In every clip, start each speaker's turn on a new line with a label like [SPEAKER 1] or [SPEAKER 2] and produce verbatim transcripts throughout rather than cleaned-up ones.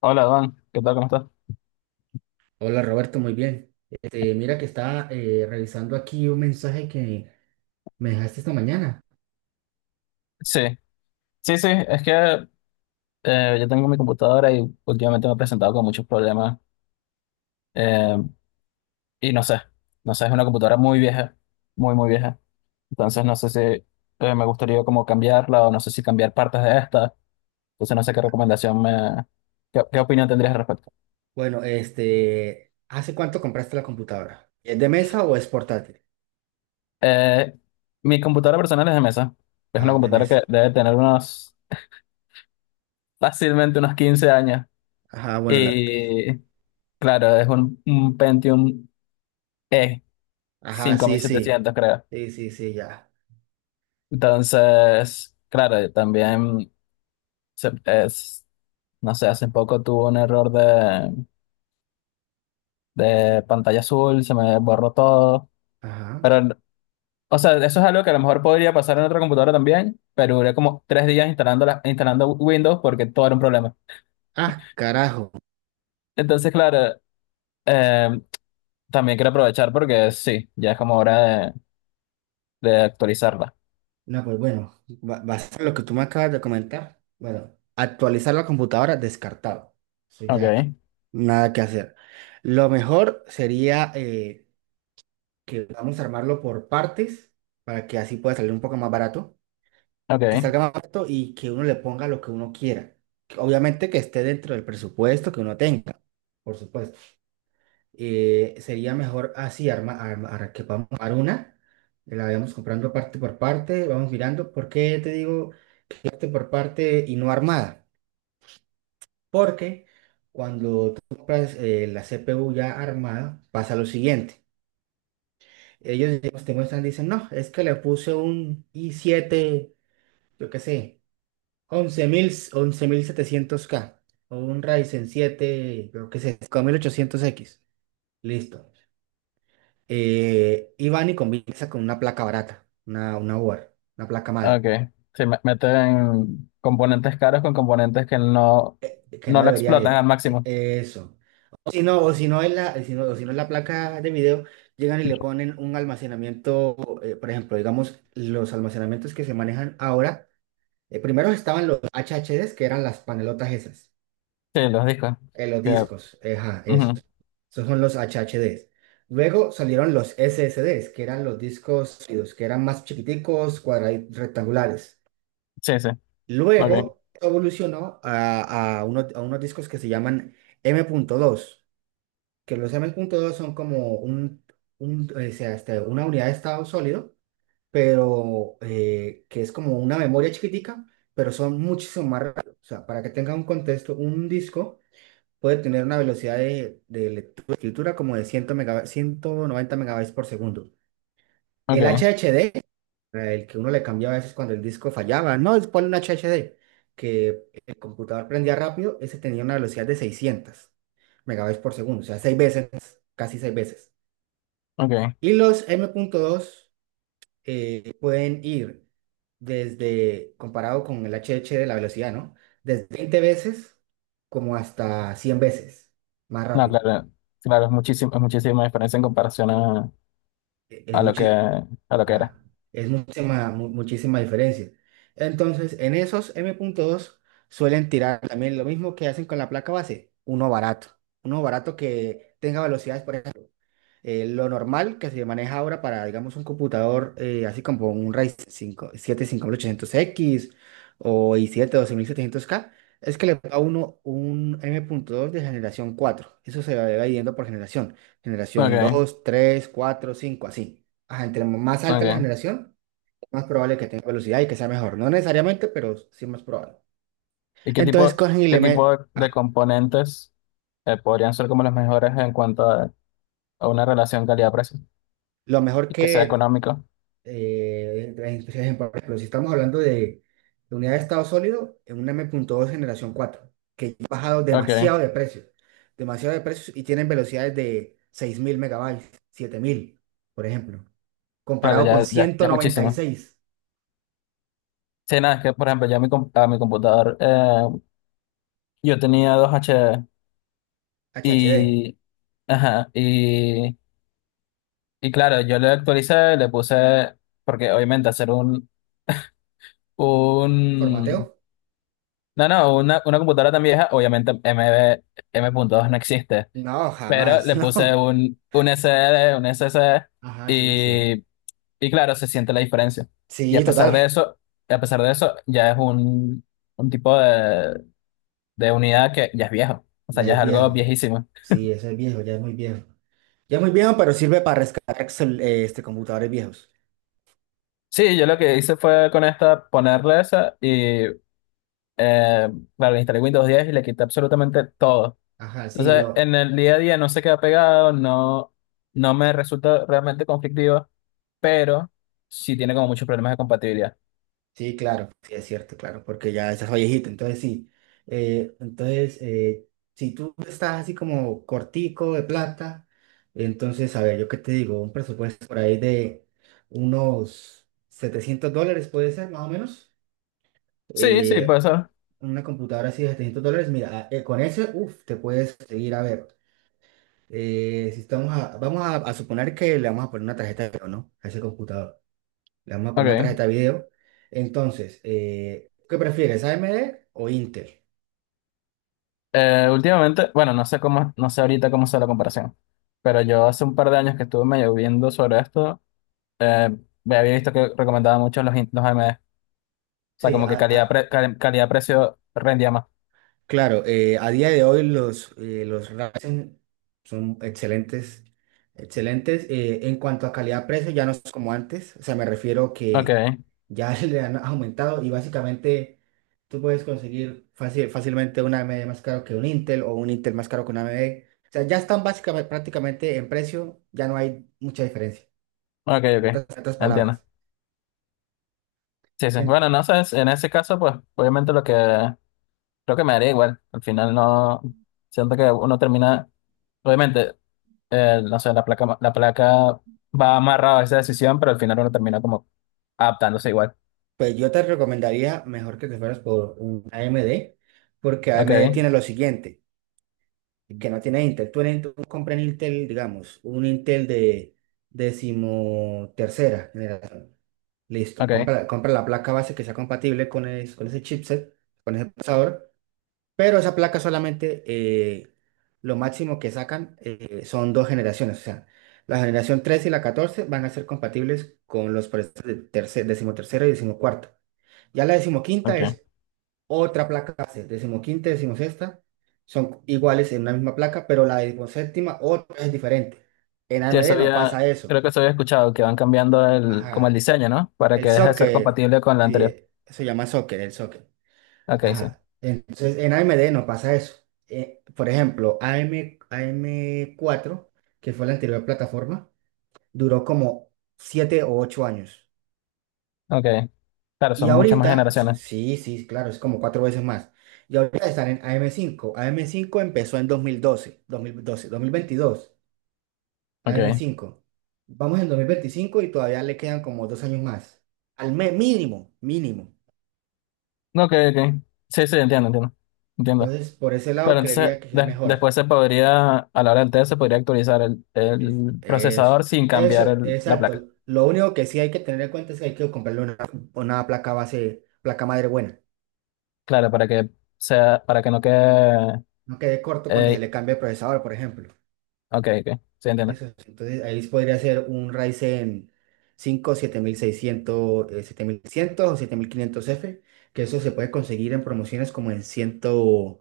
[SPEAKER 1] Hola, Juan. ¿Qué tal? ¿Cómo estás?
[SPEAKER 2] Hola Roberto, muy bien. Este, mira que estaba eh, revisando aquí un mensaje que me dejaste esta mañana.
[SPEAKER 1] Sí, sí, sí. Es que eh, yo tengo mi computadora y últimamente me he presentado con muchos problemas. eh, y no sé, no sé, es una computadora muy vieja, muy, muy vieja. Entonces no sé si eh, me gustaría como cambiarla o no sé si cambiar partes de esta. Entonces no sé qué recomendación me... ¿Qué, qué opinión tendrías al respecto?
[SPEAKER 2] Bueno, este, ¿hace cuánto compraste la computadora? ¿Es de mesa o es portátil?
[SPEAKER 1] Eh, Mi computadora personal es de mesa. Es una
[SPEAKER 2] Ajá, de
[SPEAKER 1] computadora
[SPEAKER 2] mesa.
[SPEAKER 1] que debe tener unos, fácilmente unos quince años.
[SPEAKER 2] Ajá, bueno, la...
[SPEAKER 1] Y claro, es un, un Pentium E
[SPEAKER 2] Ajá,
[SPEAKER 1] cinco mil
[SPEAKER 2] sí, sí.
[SPEAKER 1] setecientos creo.
[SPEAKER 2] Sí, sí, sí, ya.
[SPEAKER 1] Entonces, claro, también se- es, no sé, hace poco tuve un error de, de pantalla azul, se me borró todo.
[SPEAKER 2] Ajá.
[SPEAKER 1] Pero, o sea, eso es algo que a lo mejor podría pasar en otra computadora también, pero duré como tres días instalando, la- instalando Windows porque todo era un problema.
[SPEAKER 2] Ah, carajo.
[SPEAKER 1] Entonces, claro, eh, también quiero aprovechar porque sí, ya es como hora de, de actualizarla.
[SPEAKER 2] No, pues bueno, ba- basado en lo que tú me acabas de comentar, bueno, actualizar la computadora descartado. Eso
[SPEAKER 1] Ok,
[SPEAKER 2] ya, nada que hacer. Lo mejor sería eh, que vamos a armarlo por partes para que así pueda salir un poco más barato, que
[SPEAKER 1] ok.
[SPEAKER 2] salga más barato y que uno le ponga lo que uno quiera. Que obviamente que esté dentro del presupuesto que uno tenga, por supuesto. Eh, sería mejor así, arma, arma- arma- que vamos a armar una, la vayamos comprando parte por parte, vamos mirando. ¿Por qué te digo parte por parte y no armada? Porque cuando tú compras eh, la C P U ya armada, pasa lo siguiente. Ellos, los tecnologistas dicen, no, es que le puse un i siete, yo qué sé, once once mil once mil setecientos k o un Ryzen siete, yo qué sé, cinco mil ochocientos x. Listo. Eh, y van y combinan con una placa barata, una, una board, una placa
[SPEAKER 1] Ah,
[SPEAKER 2] madre,
[SPEAKER 1] okay. Sí, me- meten componentes caros con componentes que no,
[SPEAKER 2] que no
[SPEAKER 1] no lo
[SPEAKER 2] deberían
[SPEAKER 1] explotan al
[SPEAKER 2] ir. E-
[SPEAKER 1] máximo.
[SPEAKER 2] Eso. O si no, o si no es la, si no, o si no es la placa de video, llegan y le ponen un almacenamiento, eh, por ejemplo, digamos, los almacenamientos que se manejan ahora. Eh, primero estaban los H H Des, que eran las panelotas esas,
[SPEAKER 1] Sí, los discos.
[SPEAKER 2] eh, los
[SPEAKER 1] Que,
[SPEAKER 2] discos, eh, ajá, eso.
[SPEAKER 1] ujú.
[SPEAKER 2] Esos son los H H Des. Luego salieron los S S Des, que eran los discos sólidos, que eran más chiquiticos, cuadraditos, rectangulares.
[SPEAKER 1] Sí, sí. Ok,
[SPEAKER 2] Luego evolucionó a, a unos, a unos discos que se llaman M punto dos, que los M punto dos son como un, un, o sea, este, una unidad de estado sólido, pero eh, que es como una memoria chiquitica, pero son muchísimo más rápidos. O sea, para que tenga un contexto, un disco puede tener una velocidad de, de lectura, escritura como de cien mega- ciento noventa megabytes por segundo. El
[SPEAKER 1] ok,
[SPEAKER 2] H H D, eh, el que uno le cambiaba a veces cuando el disco fallaba, no, es ponle un H H D, que el computador prendía rápido, ese tenía una velocidad de seiscientos megabytes por segundo, o sea, seis veces, casi seis veces.
[SPEAKER 1] ok.
[SPEAKER 2] Y los M.dos eh, pueden ir desde, comparado con el H H de la velocidad, ¿no? Desde veinte veces como hasta cien veces más
[SPEAKER 1] No,
[SPEAKER 2] rápido.
[SPEAKER 1] claro, claro, es muchísimo, es muchísima diferencia en comparación a,
[SPEAKER 2] Eh, eh,
[SPEAKER 1] a lo que,
[SPEAKER 2] muchi-
[SPEAKER 1] a lo que era.
[SPEAKER 2] Ah, es muchísima, mu- muchísima diferencia. Entonces, en esos m punto dos suelen tirar también lo mismo que hacen con la placa base, uno barato, uno barato que tenga velocidades, por ejemplo, eh, lo normal que se maneja ahora para, digamos, un computador eh, así como un Ryzen cinco, ochocientos x, o i siete doce mil setecientos k, es que le da a uno un m punto dos de generación cuatro. Eso se va dividiendo por generación. Generación
[SPEAKER 1] Ok,
[SPEAKER 2] dos, tres, cuatro, cinco, así. Ajá, entre más alta la
[SPEAKER 1] ok.
[SPEAKER 2] generación, más probable que tenga velocidad y que sea mejor. No necesariamente, pero sí más probable.
[SPEAKER 1] ¿Y qué
[SPEAKER 2] Entonces
[SPEAKER 1] tipo,
[SPEAKER 2] cogen y le
[SPEAKER 1] qué tipo
[SPEAKER 2] meten
[SPEAKER 1] de, de componentes eh, podrían ser como los mejores en cuanto a, a una relación calidad-precio?
[SPEAKER 2] lo mejor
[SPEAKER 1] Y que sea
[SPEAKER 2] que
[SPEAKER 1] económico.
[SPEAKER 2] eh, eh, por ejemplo, si estamos hablando de, de unidad de estado sólido, en un m punto dos generación cuatro que ya ha bajado
[SPEAKER 1] Ok,
[SPEAKER 2] demasiado de precio, demasiado de precios, y tienen velocidades de seis mil megabytes, siete mil, por ejemplo,
[SPEAKER 1] claro,
[SPEAKER 2] comparado con
[SPEAKER 1] ya, ya, ya es muchísimo.
[SPEAKER 2] ciento noventa y seis
[SPEAKER 1] Sí, nada, es que por ejemplo, ya mi, com- a mi computador, eh, yo tenía dos H D
[SPEAKER 2] H H D.
[SPEAKER 1] y, ajá, y, y claro, yo le actualicé, le puse, porque obviamente hacer un,
[SPEAKER 2] ¿Formateo?
[SPEAKER 1] un, no, no, una, una computadora tan vieja, obviamente m M.dos no existe,
[SPEAKER 2] No,
[SPEAKER 1] pero
[SPEAKER 2] jamás,
[SPEAKER 1] le puse
[SPEAKER 2] no.
[SPEAKER 1] un, un s S d un s SSD
[SPEAKER 2] Ajá, sí, sí.
[SPEAKER 1] y, y claro, se siente la diferencia. Y a
[SPEAKER 2] Sí,
[SPEAKER 1] pesar de
[SPEAKER 2] total.
[SPEAKER 1] eso, a pesar de eso, ya es un, un tipo de de unidad que ya es viejo, o sea,
[SPEAKER 2] Ya
[SPEAKER 1] ya es
[SPEAKER 2] es
[SPEAKER 1] algo
[SPEAKER 2] viejo.
[SPEAKER 1] viejísimo.
[SPEAKER 2] Sí, eso es viejo, ya es muy viejo. Ya es muy viejo, pero sirve para rescatar excel- eh, este, computadores viejos.
[SPEAKER 1] Sí, yo lo que hice fue con esta ponerle esa y, eh, claro, instalé Windows diez y le quité absolutamente todo.
[SPEAKER 2] Ajá, sí,
[SPEAKER 1] Entonces,
[SPEAKER 2] lo,
[SPEAKER 1] en el día a día no se queda pegado, no, no me resulta realmente conflictivo, pero sí tiene como muchos problemas de compatibilidad.
[SPEAKER 2] sí, claro, sí, es cierto, claro, porque ya estás viejito, entonces sí. Eh, entonces, eh, si tú estás así como cortico de plata, entonces, a ver, yo qué te digo, un presupuesto por ahí de unos setecientos dólares puede ser, más o menos.
[SPEAKER 1] Sí, sí,
[SPEAKER 2] Eh,
[SPEAKER 1] puede ser.
[SPEAKER 2] una computadora así de setecientos dólares, mira, eh, con ese, uff, te puedes seguir, a ver. Eh, si estamos a- vamos a, a suponer que le vamos a poner una tarjeta de video, ¿no? A ese computador. Le vamos a poner una
[SPEAKER 1] Ok.
[SPEAKER 2] tarjeta de video. Entonces, eh, ¿qué prefieres, A M D o Intel?
[SPEAKER 1] Eh, últimamente, bueno, no sé cómo, no sé ahorita cómo sea la comparación, pero yo hace un par de años que estuve medio viendo sobre esto, eh, me había visto que recomendaba mucho los, in- los A M D. O sea,
[SPEAKER 2] Sí,
[SPEAKER 1] como
[SPEAKER 2] a-
[SPEAKER 1] que calidad,
[SPEAKER 2] a-
[SPEAKER 1] pre- cal- calidad-precio rendía más.
[SPEAKER 2] claro, eh, a día de hoy los, eh, los Ryzen son excelentes, excelentes. Eh, en cuanto a calidad-precio, ya no es como antes, o sea, me refiero
[SPEAKER 1] Ok,
[SPEAKER 2] que ya le han aumentado y básicamente tú puedes conseguir fácil- fácilmente una A M D más caro que un Intel, o un Intel más caro que una A M D. O sea, ya están básicamente prácticamente en precio, ya no hay mucha diferencia.
[SPEAKER 1] ok,
[SPEAKER 2] En
[SPEAKER 1] ok.
[SPEAKER 2] otras en otras
[SPEAKER 1] Entiendo.
[SPEAKER 2] palabras,
[SPEAKER 1] Sí, sí.
[SPEAKER 2] En-
[SPEAKER 1] Bueno, no sé, en ese caso, pues, obviamente lo que creo que me daría igual. Al final no, siento que uno termina, obviamente, eh, no sé, la placa, la placa va amarrada a esa decisión, pero al final uno termina como adaptándose igual.
[SPEAKER 2] pues yo te recomendaría mejor que te fueras por un A M D, porque A M D
[SPEAKER 1] Ok,
[SPEAKER 2] tiene lo siguiente que no tiene Intel. Tú, en Intel- tú compras en Intel, digamos, un Intel de decimotercera generación. Listo,
[SPEAKER 1] ok,
[SPEAKER 2] compra, compra la placa base que sea compatible con, es- con ese chipset, con ese procesador, pero esa placa solamente eh, lo máximo que sacan eh, son dos generaciones, o sea, la generación tres y la catorce van a ser compatibles con los procesadores de terce- decimotercera y decimocuarta. Ya la decimoquinta
[SPEAKER 1] ok.
[SPEAKER 2] es otra placa base, decimoquinta y decimosexta son iguales en una misma placa, pero la decimoséptima otra es diferente. En
[SPEAKER 1] Sí, eso
[SPEAKER 2] A M D no
[SPEAKER 1] había,
[SPEAKER 2] pasa eso.
[SPEAKER 1] creo que eso había escuchado, que van cambiando el, como el
[SPEAKER 2] Ajá.
[SPEAKER 1] diseño, ¿no? Para que
[SPEAKER 2] El
[SPEAKER 1] deje de ser
[SPEAKER 2] socket,
[SPEAKER 1] compatible con la
[SPEAKER 2] sí,
[SPEAKER 1] anterior.
[SPEAKER 2] se llama socket, el socket.
[SPEAKER 1] Ok, sí.
[SPEAKER 2] Ajá. Entonces, en A M D no pasa eso. Eh, por ejemplo, A M, am cuatro, que fue la anterior plataforma, duró como siete o ocho años.
[SPEAKER 1] Ok. Claro,
[SPEAKER 2] Y
[SPEAKER 1] son muchas más
[SPEAKER 2] ahorita, s-
[SPEAKER 1] generaciones.
[SPEAKER 2] sí, sí, claro, es como cuatro veces más. Y ahorita están en A M cinco. A M cinco empezó en 2012, 2012, dos mil veintidós,
[SPEAKER 1] Ok.
[SPEAKER 2] A M cinco. Vamos en dos mil veinticinco y todavía le quedan como dos años más. Al mes, mínimo, mínimo.
[SPEAKER 1] No, ok, ok. Sí, sí, entiendo, entiendo. Entiendo.
[SPEAKER 2] Entonces, por ese lado,
[SPEAKER 1] Claro,
[SPEAKER 2] creería
[SPEAKER 1] entonces
[SPEAKER 2] que es
[SPEAKER 1] de-
[SPEAKER 2] mejor.
[SPEAKER 1] después se podría, a la hora del test, se podría actualizar el, el
[SPEAKER 2] Eso,
[SPEAKER 1] procesador sin cambiar
[SPEAKER 2] eso,
[SPEAKER 1] el- la placa.
[SPEAKER 2] exacto. Lo único que sí hay que tener en cuenta es que hay que comprarle una, una placa base, placa madre buena.
[SPEAKER 1] Claro, para que sea, para que no quede.
[SPEAKER 2] No quede corto cuando se le
[SPEAKER 1] eh,
[SPEAKER 2] cambie el procesador, por ejemplo.
[SPEAKER 1] ok, ok. Sí, entiendo.
[SPEAKER 2] Eso es. Entonces ahí podría ser un Ryzen cinco siete mil seiscientos, eh, siete mil cien o siete mil quinientos f, que eso se puede conseguir en promociones como en ciento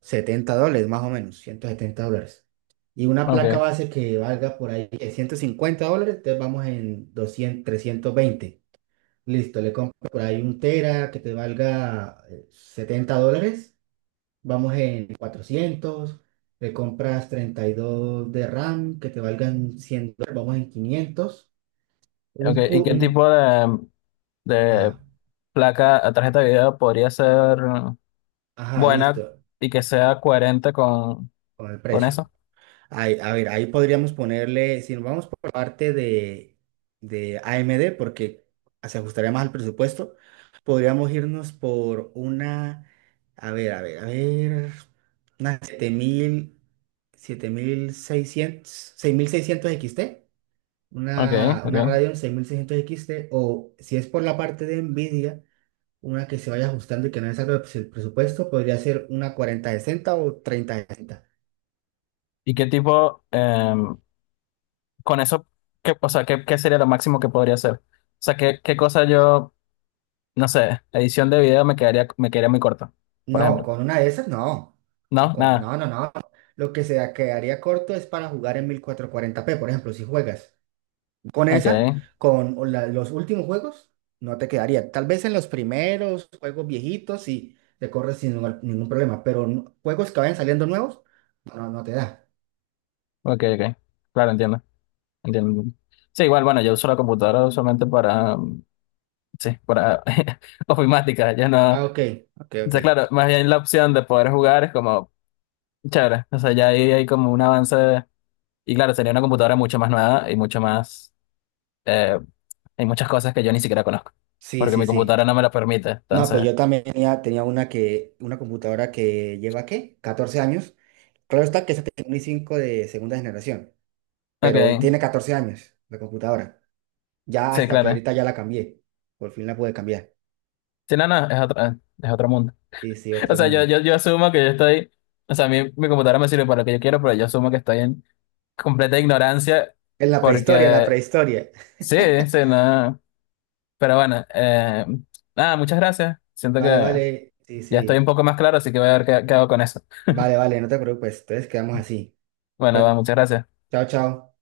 [SPEAKER 2] setenta dólares, más o menos, ciento setenta dólares. Y una
[SPEAKER 1] Ok,
[SPEAKER 2] placa base que valga por ahí eh, ciento cincuenta dólares, entonces vamos en doscientos, trescientos veinte. Listo, le compro por ahí un tera que te valga eh, setenta dólares. Vamos en cuatrocientos, le compras treinta y dos de RAM que te valgan cien dólares, vamos en quinientos.
[SPEAKER 1] ok.
[SPEAKER 2] Un, cu-
[SPEAKER 1] ¿Y qué
[SPEAKER 2] un,
[SPEAKER 1] tipo de, de
[SPEAKER 2] ajá,
[SPEAKER 1] placa a tarjeta de video podría ser
[SPEAKER 2] ajá,
[SPEAKER 1] buena
[SPEAKER 2] listo,
[SPEAKER 1] y que sea coherente con,
[SPEAKER 2] con el
[SPEAKER 1] con
[SPEAKER 2] precio.
[SPEAKER 1] eso?
[SPEAKER 2] Ahí- a ver, ahí podríamos ponerle, si nos vamos por la parte de, de A M D, porque se ajustaría más al presupuesto, podríamos irnos por una, a ver, a ver, a ver, una siete mil, siete mil seiscientos, seis mil seiscientos X T.
[SPEAKER 1] Ok,
[SPEAKER 2] una, una
[SPEAKER 1] ok.
[SPEAKER 2] Radeon seis mil seiscientos X T, o si es por la parte de Nvidia, una que se vaya ajustando y que no es algo del presupuesto, podría ser una cuarenta sesenta o treinta sesenta.
[SPEAKER 1] ¿Y qué tipo? Em, con eso, ¿qué, o sea, ¿qué, qué sería lo máximo que podría hacer? O sea, ¿qué, qué cosa yo, no sé, edición de video me quedaría, me quedaría muy corta, por
[SPEAKER 2] No,
[SPEAKER 1] ejemplo.
[SPEAKER 2] con una de esas no. No,
[SPEAKER 1] No,
[SPEAKER 2] con-
[SPEAKER 1] nada.
[SPEAKER 2] no, no. No. Lo que se quedaría corto es para jugar en mil cuatrocientos cuarenta p, por ejemplo, si juegas con
[SPEAKER 1] Ok,
[SPEAKER 2] esa, con la- los últimos juegos, no te quedaría. Tal vez en los primeros juegos viejitos sí te corres sin ningún ningún problema, pero no- juegos que vayan saliendo nuevos, no, no te da.
[SPEAKER 1] ok, ok. Claro, entiendo, entiendo. Sí, igual, bueno, yo uso la computadora usualmente para, mm, sí, para ofimática, ya no.
[SPEAKER 2] Ah, ok,
[SPEAKER 1] O
[SPEAKER 2] ok, ok.
[SPEAKER 1] sea, claro, más bien la opción de poder jugar es como chévere. O sea, ya ahí hay como un avance. Y claro, sería una computadora mucho más nueva y mucho más, eh, hay muchas cosas que yo ni siquiera conozco
[SPEAKER 2] Sí,
[SPEAKER 1] porque
[SPEAKER 2] sí,
[SPEAKER 1] mi
[SPEAKER 2] sí.
[SPEAKER 1] computadora no me lo permite.
[SPEAKER 2] No, pues
[SPEAKER 1] Entonces,
[SPEAKER 2] yo también tenía, tenía una que, una computadora que lleva, ¿qué?, catorce años. Claro está que esa tiene un i cinco de segunda generación, pero
[SPEAKER 1] ok,
[SPEAKER 2] tiene catorce años la computadora. Ya
[SPEAKER 1] sí,
[SPEAKER 2] hasta que
[SPEAKER 1] claro.
[SPEAKER 2] ahorita ya la cambié. Por fin la pude cambiar.
[SPEAKER 1] Sí, no, no, es otro, eh, es otro mundo.
[SPEAKER 2] Sí, sí,
[SPEAKER 1] O
[SPEAKER 2] otro
[SPEAKER 1] sea, yo,
[SPEAKER 2] mundo.
[SPEAKER 1] yo, yo asumo que yo estoy, o sea, mi, mi computadora me sirve para lo que yo quiero, pero yo asumo que estoy en completa ignorancia
[SPEAKER 2] En la prehistoria, en la
[SPEAKER 1] porque
[SPEAKER 2] prehistoria.
[SPEAKER 1] sí, sí, no. Pero bueno, eh, nada, muchas gracias. Siento que
[SPEAKER 2] Vale,
[SPEAKER 1] ya
[SPEAKER 2] vale. Sí,
[SPEAKER 1] estoy un
[SPEAKER 2] sí.
[SPEAKER 1] poco más claro, así que voy a ver qué, qué hago con eso.
[SPEAKER 2] Vale, vale, no te preocupes. Entonces quedamos así.
[SPEAKER 1] Bueno, va,
[SPEAKER 2] Cuídate.
[SPEAKER 1] muchas gracias.
[SPEAKER 2] Chao, chao.